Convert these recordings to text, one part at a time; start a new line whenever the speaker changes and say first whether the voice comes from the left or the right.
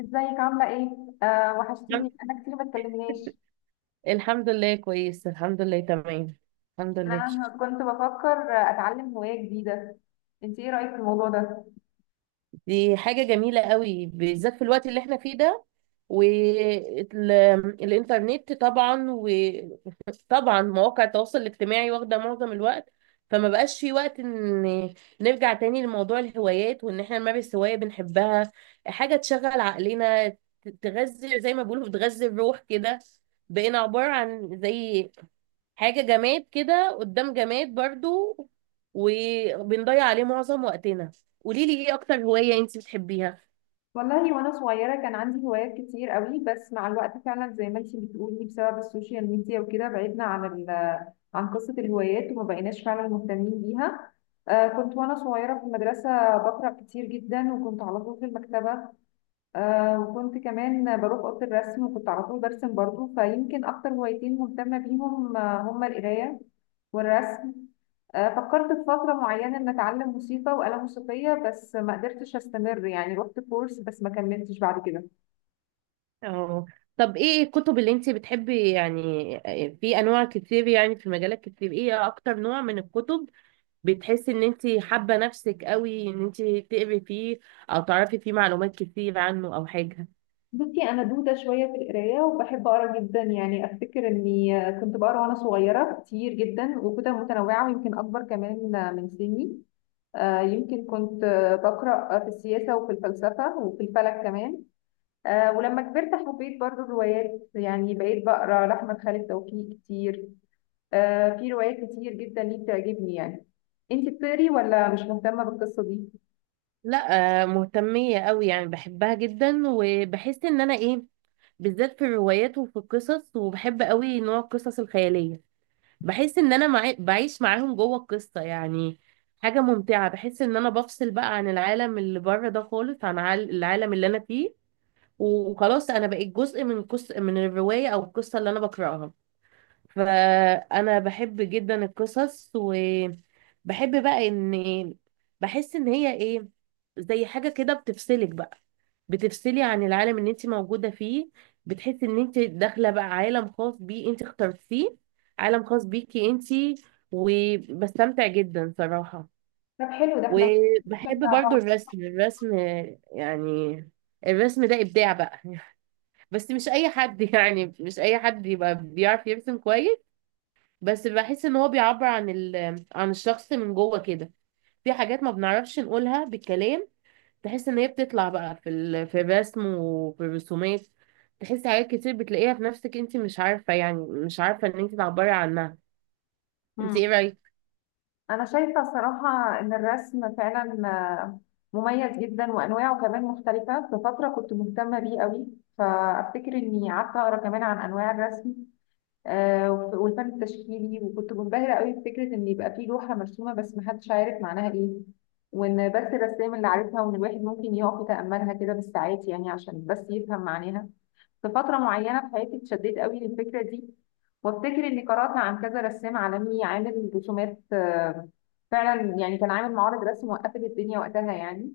left: ازيك عاملة ايه؟ آه
right: الحمد
left: وحشتيني، انا كتير ما اتكلمناش.
right: الحمد لله كويس، الحمد لله تمام، الحمد لله.
left: انا كنت بفكر اتعلم هواية جديدة، انت ايه رأيك في الموضوع ده؟
right: دي حاجة جميلة قوي بالذات في الوقت اللي احنا فيه ده. والإنترنت طبعا مواقع التواصل الاجتماعي واخدة معظم الوقت، فما بقاش في وقت ان نرجع تاني لموضوع الهوايات وان احنا نمارس هواية بنحبها، حاجة تشغل عقلنا تغذي، زي ما بيقولوا بتغذي الروح كده. بقينا عبارة عن زي حاجة جماد كده قدام جماد برضو، وبنضيع عليه معظم وقتنا. قولي لي ايه اكتر هواية انت بتحبيها.
left: والله وانا صغيرة كان عندي هوايات كتير قوي، بس مع الوقت فعلا زي ما انت بتقولي بسبب السوشيال ميديا وكده بعدنا عن ال عن قصة الهوايات وما بقيناش فعلا مهتمين بيها. آه كنت وانا صغيرة في المدرسة بقرأ كتير جدا وكنت على طول في المكتبة. آه وكنت كمان بروح أوضة الرسم وكنت على طول برسم برضو، فيمكن أكتر هوايتين مهتمة بيهم هما القراية والرسم. آه فكرت في فترة معينة إن أتعلم موسيقى وآلة موسيقية، بس ما قدرتش أستمر، يعني رحت كورس بس ما كملتش بعد كده.
right: اه، طب ايه الكتب اللي انت بتحبي يعني؟ في انواع كتير، يعني في مجالات كتير. ايه اكتر نوع من الكتب بتحسي ان انت حابة نفسك قوي ان انت تقري فيه او تعرفي فيه معلومات كتير عنه او حاجة؟
left: بصي أنا دودة شوية في القراية وبحب أقرأ جدا، يعني أفتكر إني كنت بقرأ وأنا صغيرة كتير جدا وكتب متنوعة ويمكن أكبر كمان من سني. آه يمكن كنت بقرأ في السياسة وفي الفلسفة وفي الفلك كمان. آه ولما كبرت حبيت برضو الروايات، يعني بقيت بقرا لأحمد خالد توفيق كتير. آه في روايات كتير جدا ليه بتعجبني يعني. انت بتقري ولا مش مهتمة بالقصة دي؟
right: لا مهتمية قوي يعني، بحبها جدا، وبحس ان انا ايه، بالذات في الروايات وفي القصص. وبحب قوي نوع القصص الخيالية، بحس ان انا معي بعيش معاهم جوه القصة يعني. حاجة ممتعة، بحس ان انا بفصل بقى عن العالم اللي بره ده خالص، عن العالم اللي انا فيه، وخلاص انا بقيت جزء من من الرواية او القصة اللي انا بقرأها. فانا بحب جدا القصص، وبحب بقى ان، بحس ان هي ايه، زي حاجة كده بتفصلك بقى، بتفصلي عن العالم اللي انت موجودة فيه، بتحسي ان انت داخلة بقى عالم خاص بيه انت اخترتيه، عالم خاص بيكي انت. وبستمتع جدا صراحة.
left: طب حلو، ده احنا
right: وبحب
left: نشجع
right: برضو
left: بعض.
right: الرسم. يعني الرسم ده إبداع بقى بس مش أي حد يعني مش أي حد يبقى بيعرف يرسم كويس. بس بحس ان هو بيعبر عن ال... عن الشخص من جوه كده، في حاجات ما بنعرفش نقولها بالكلام، تحس ان هي بتطلع بقى في ال... في الرسم وفي الرسومات. تحس حاجات كتير بتلاقيها في نفسك انت مش عارفة، يعني مش عارفة ان انت تعبري عنها. انت ايه
left: مم.
right: رأيك؟
left: انا شايفة صراحة ان الرسم فعلا مميز جدا وانواعه كمان مختلفة، في فترة كنت مهتمة بيه قوي، فافتكر اني قعدت اقرا كمان عن انواع الرسم والفن التشكيلي، وكنت منبهرة قوي بفكرة ان يبقى في لوحة مرسومة بس محدش عارف معناها ايه، وان بس الرسام اللي عارفها، وان الواحد ممكن يقف يتأملها كده بالساعات يعني عشان بس يفهم معناها. في فترة معينة في حياتي اتشددت قوي للفكرة دي، وافتكر اني قرأت عن كذا رسام عالمي عامل رسومات فعلا يعني، كان عامل معارض رسم وقفت الدنيا وقتها يعني.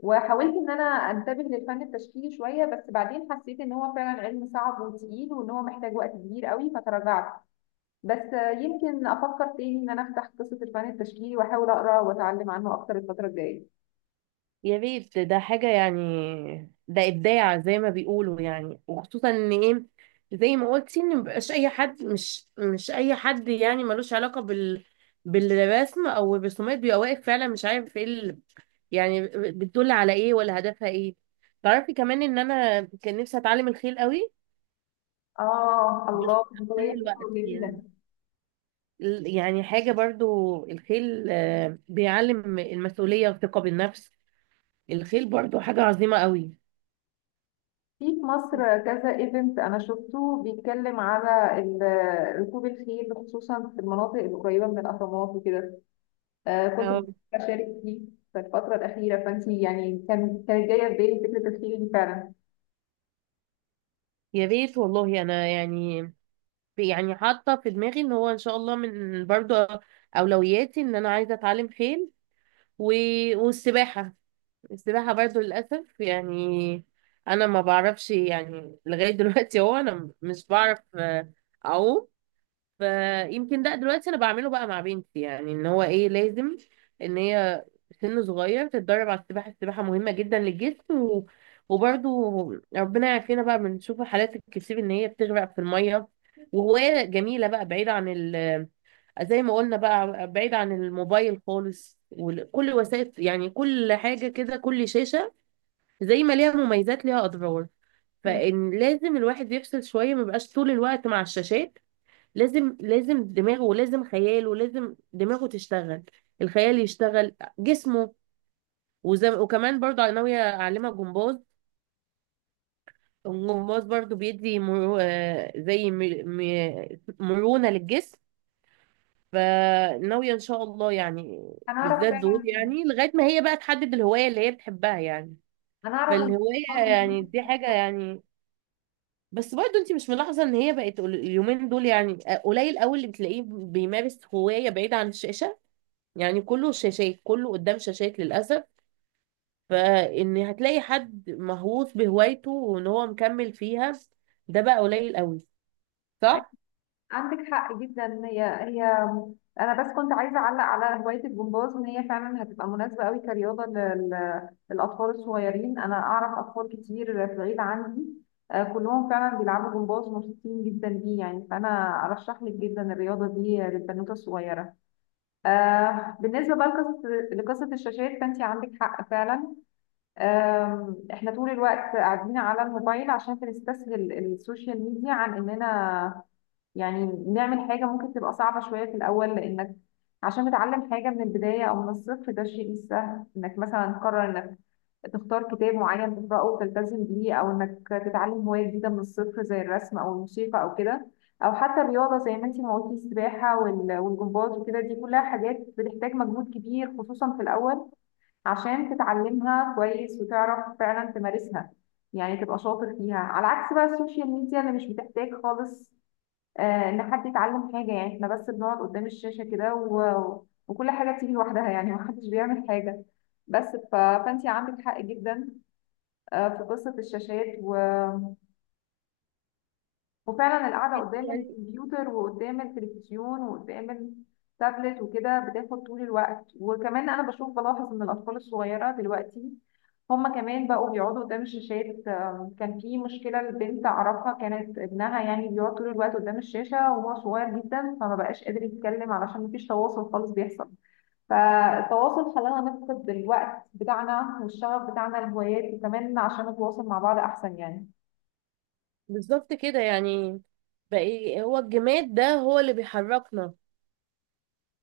left: وحاولت ان انا انتبه للفن التشكيلي شويه، بس بعدين حسيت ان هو فعلا علم صعب وتقيل وان هو محتاج وقت كبير قوي فتراجعت. بس يمكن افكر تاني ان انا افتح قصه الفن التشكيلي واحاول اقرا واتعلم عنه اكتر الفتره الجايه.
right: يا ريت، ده حاجة يعني، ده إبداع زي ما بيقولوا يعني. وخصوصا ان ايه، زي ما قلتي ان مبقاش اي حد، مش اي حد يعني ملوش علاقة بال، بالرسم او الرسومات، بيبقى واقف فعلا مش عارف ايه يعني، بتدل على ايه ولا هدفها ايه. تعرفي كمان ان انا كان نفسي اتعلم الخيل قوي،
left: اه
right: بس
left: الله،
right: عشان
left: هواية حلوة
right: الوقت
left: جميلة. في
right: يعني. يعني حاجة برضو الخيل بيعلم المسؤولية والثقة بالنفس. الخيل برضو حاجة عظيمة قوي.
left: في مصر كذا ايفنت انا شفته بيتكلم على ركوب الخيل خصوصا في المناطق القريبه من الاهرامات وكده. آه كنت
right: اه،
left: بفكر اشارك فيه في الفتره الاخيره، فانتي يعني كانت جايه في بالي فكره الخيل دي فعلا.
right: يا ريت والله. انا يعني، يعني حاطة في دماغي ان هو ان شاء الله من برضو اولوياتي ان انا عايزة اتعلم خيل، و... والسباحة. السباحة برضو للأسف يعني، أنا ما بعرفش يعني لغاية دلوقتي. هو أنا مش بعرف أعوم، فيمكن ده دلوقتي انا بعمله بقى مع بنتي، يعني ان هو ايه لازم ان هي سن صغير تتدرب على السباحه. السباحه مهمه جدا للجسم، و... وبرضو ربنا يعافينا بقى، بنشوف الحالات الكتير ان هي بتغرق في الميه. وهوايه جميله بقى بعيده عن ال...، زي ما قلنا بقى بعيد عن الموبايل خالص وكل وسائل، يعني كل حاجه كده، كل شاشه زي ما ليها مميزات ليها اضرار. فان لازم الواحد يفصل شويه، ما يبقاش طول الوقت مع الشاشات. لازم، لازم دماغه ولازم خياله ولازم دماغه تشتغل، الخيال يشتغل، جسمه. وكمان برضو انا ناويه اعلمها جمباز. الجمباز برضو بيدي مرو... زي مرونه للجسم. فناويه ان شاء الله يعني
left: انا اعرف
right: بالذات دول،
left: فعلا،
right: يعني لغايه ما هي بقى تحدد الهوايه اللي هي بتحبها يعني.
left: انا اعرف ان
right: فالهوايه يعني دي حاجه
left: مصر،
right: يعني. بس برضه انت مش ملاحظه ان هي بقت اليومين دول يعني قليل قوي اللي بتلاقيه بيمارس هوايه بعيد عن الشاشه؟ يعني كله شاشات، كله قدام شاشات للأسف. فإن هتلاقي حد مهووس بهوايته وإن هو مكمل فيها، ده بقى قليل قوي. صح؟
left: عندك حق جدا. هي انا بس كنت عايزه اعلق على هوايه الجمباز، ان هي فعلا هتبقى مناسبه قوي كرياضه للاطفال الصغيرين. انا اعرف اطفال كتير في العيله عندي كلهم فعلا بيلعبوا جمباز ومبسوطين جدا بيه يعني، فانا ارشح لك جدا الرياضه دي للبنوته الصغيره. آه بالنسبه بقى لقصه الشاشات، فانت عندك حق فعلا. آه احنا طول الوقت قاعدين على الموبايل عشان بنستسهل السوشيال ميديا عن اننا يعني نعمل حاجة ممكن تبقى صعبة شوية في الأول، لأنك عشان تتعلم حاجة من البداية أو من الصفر ده الشيء مش سهل، إنك مثلا تقرر إنك تختار كتاب معين تقرأه وتلتزم بيه، أو إنك تتعلم هواية جديدة من الصفر زي الرسم أو الموسيقى أو كده، أو حتى الرياضة زي ما أنتي ما قلتي السباحة والجمباز وكده، دي كلها حاجات بتحتاج مجهود كبير خصوصا في الأول عشان تتعلمها كويس وتعرف فعلا تمارسها، يعني تبقى شاطر فيها. على عكس بقى السوشيال ميديا اللي مش بتحتاج خالص ان حد يتعلم حاجه، يعني احنا بس بنقعد قدام الشاشه كده و... وكل حاجه بتيجي لوحدها، يعني محدش بيعمل حاجه. بس ف... فانت عندك حق جدا في قصه الشاشات، و... وفعلا القعدة قدام
right: يعني
left: الكمبيوتر وقدام التلفزيون وقدام التابلت وكده بتاخد طول الوقت. وكمان أنا بشوف بلاحظ إن الأطفال الصغيرة دلوقتي هما كمان بقوا بيقعدوا قدام الشاشات. كان في مشكلة لبنت أعرفها كانت ابنها يعني بيقعد طول الوقت قدام الشاشة وهو صغير جدا، فما بقاش قادر يتكلم علشان مفيش تواصل خالص بيحصل. فالتواصل خلانا نفقد الوقت بتاعنا والشغف بتاعنا الهوايات، وكمان عشان نتواصل مع بعض أحسن يعني.
right: بالظبط كده يعني. بقى هو الجماد ده هو اللي بيحركنا.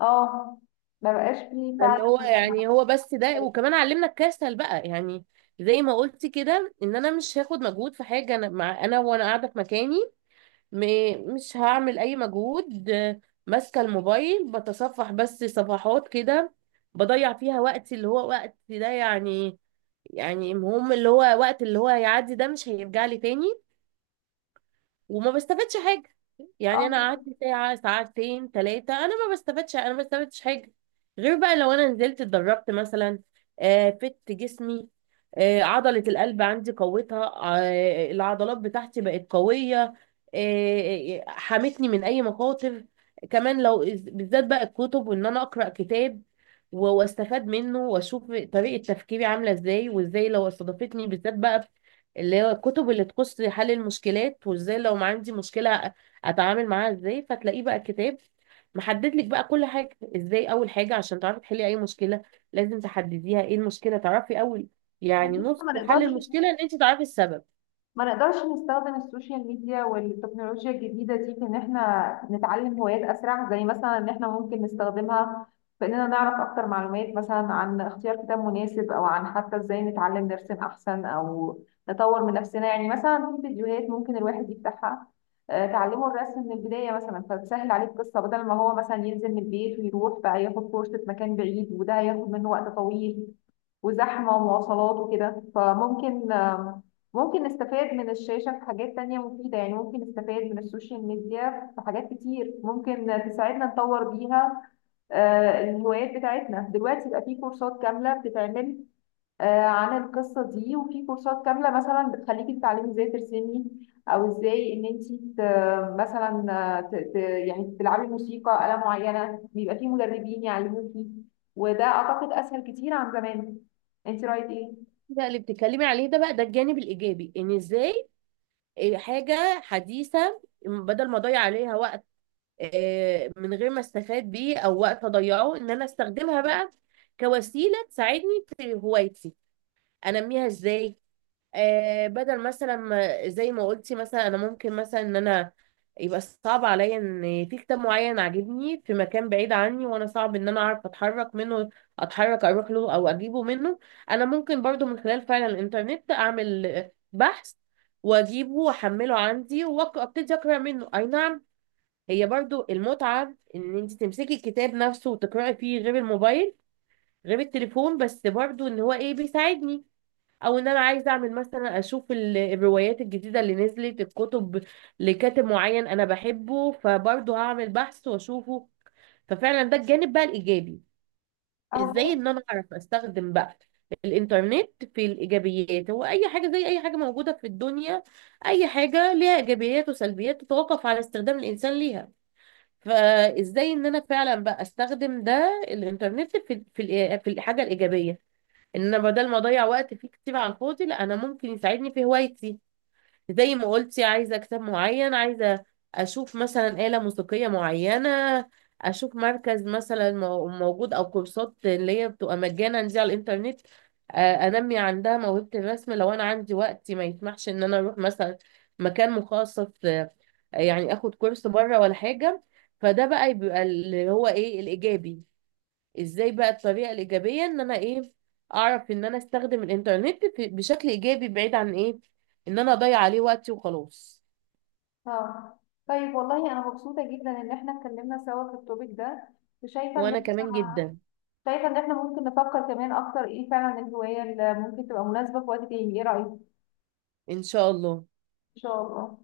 left: اه ما بقاش فيه
right: اللي هو
left: فعلا.
right: يعني، هو بس ده. وكمان علمنا الكسل بقى يعني. زي ما قلت كده ان انا مش هاخد مجهود في حاجه، انا مع انا، وانا قاعده في مكاني، مش هعمل اي مجهود، ماسكه الموبايل بتصفح بس صفحات كده، بضيع فيها وقتي اللي هو وقت ده يعني. يعني المهم اللي هو وقت، اللي هو هيعدي ده مش هيرجع لي تاني، وما بستفادش حاجة. يعني
left: اه
right: أنا قعدت ساعة، ساعتين، ثلاثة، أنا ما بستفادش، أنا ما بستفادش حاجة. غير بقى لو أنا نزلت اتدربت مثلا، آه فت جسمي، آه عضلة القلب عندي قوتها، آه العضلات بتاعتي بقت قوية، حمتني من أي مخاطر. كمان لو، بالذات بقى الكتب، وإن أنا أقرأ كتاب واستفاد منه، واشوف طريقة تفكيري عاملة ازاي، وازاي لو استضافتني. بالذات بقى اللي هو الكتب اللي تخص حل المشكلات، وازاي لو ما عندي مشكلة اتعامل معاها ازاي، فتلاقيه بقى كتاب محدد لك بقى كل حاجة ازاي. اول حاجة عشان تعرفي تحلي اي مشكلة، لازم تحدديها ايه المشكلة، تعرفي اول، يعني
left: بس
right: نص
left: ما
right: حل
left: نقدرش،
right: المشكلة ان انت تعرفي السبب.
left: ما نقدرش نستخدم السوشيال ميديا والتكنولوجيا الجديدة دي في إن إحنا نتعلم هوايات أسرع؟ زي مثلا إن إحنا ممكن نستخدمها في إننا نعرف أكتر معلومات مثلا عن اختيار كتاب مناسب، أو عن حتى إزاي نتعلم نرسم أحسن أو نطور من نفسنا. يعني مثلا في فيديوهات ممكن الواحد يفتحها تعلمه الرسم من البداية مثلا، فتسهل عليه القصة بدل ما هو مثلا ينزل من البيت ويروح بقى ياخد كورس في مكان بعيد وده هياخد منه وقت طويل وزحمة ومواصلات وكده. فممكن ممكن نستفاد من الشاشة في حاجات تانية مفيدة، يعني ممكن نستفاد من السوشيال ميديا في حاجات كتير ممكن تساعدنا نطور بيها الهوايات بتاعتنا. دلوقتي بقى في كورسات كاملة بتتعمل عن القصة دي، وفي كورسات كاملة مثلا بتخليكي تتعلمي ازاي ترسمي، او ازاي ان انت مثلا يعني تلعبي موسيقى آلة معينة، بيبقى في مدربين يعلموكي، وده اعتقد اسهل كتير عن زمان. انت رايك ايه؟
right: ده اللي بتتكلمي عليه ده بقى، ده الجانب الايجابي، ان ازاي إيه حاجة حديثة بدل ما اضيع عليها وقت من غير ما استفاد بيه، او وقت اضيعه ان انا استخدمها بقى كوسيلة تساعدني في هوايتي، انميها ازاي. آه بدل مثلا ما، زي ما قلتي مثلا، انا ممكن مثلا ان انا، يبقى صعب عليا ان في كتاب معين عاجبني في مكان بعيد عني، وانا صعب ان انا اعرف اتحرك منه، اتحرك اروح له او اجيبه منه. انا ممكن برضو من خلال فعلا الانترنت اعمل بحث واجيبه، واحمله عندي، وابتدي اقرا منه. اي نعم، هي برضو المتعة ان انت تمسكي الكتاب نفسه وتقرأي فيه، غير الموبايل غير التليفون، بس برضو ان هو ايه بيساعدني. او ان انا عايزه اعمل مثلا، اشوف الروايات الجديده اللي نزلت، الكتب لكاتب معين انا بحبه، فبرضه هعمل بحث واشوفه. ففعلا ده الجانب بقى الايجابي،
left: اهو
right: ازاي
left: جاهز؟
right: ان انا اعرف استخدم بقى الانترنت في الايجابيات. هو اي حاجه زي اي حاجه موجوده في الدنيا، اي حاجه ليها ايجابيات وسلبيات تتوقف على استخدام الانسان ليها. فازاي ان انا فعلا بقى استخدم ده الانترنت في في الحاجه الايجابيه. ان انا بدل ما اضيع وقت فيه كتير على الفاضي، لا انا ممكن يساعدني في هوايتي. زي ما قلتي، عايزه كتاب معين، عايزه اشوف مثلا آلة موسيقية معينة، اشوف مركز مثلا موجود، او كورسات اللي هي بتبقى مجانا دي على الانترنت انمي عندها موهبة الرسم لو انا عندي وقت ما يسمحش ان انا اروح مثلا مكان مخصص، يعني اخد كورس بره ولا حاجة. فده بقى بيبقى اللي هو ايه الايجابي، ازاي بقى الطريقه الايجابيه ان انا ايه، اعرف ان انا استخدم الانترنت بشكل ايجابي، بعيد عن ايه، ان انا اضيع عليه وقتي وخلاص.
left: اه طيب، والله انا مبسوطة جدا ان احنا اتكلمنا سوا في التوبيك ده، وشايفة ان
right: وانا
left: احنا،
right: كمان جدا.
left: شايفة ان احنا ممكن نفكر كمان اكتر ايه فعلا الهواية اللي ممكن تبقى مناسبة في وقت تاني، ايه رأيك؟ ان
right: ان شاء الله.
left: شاء الله.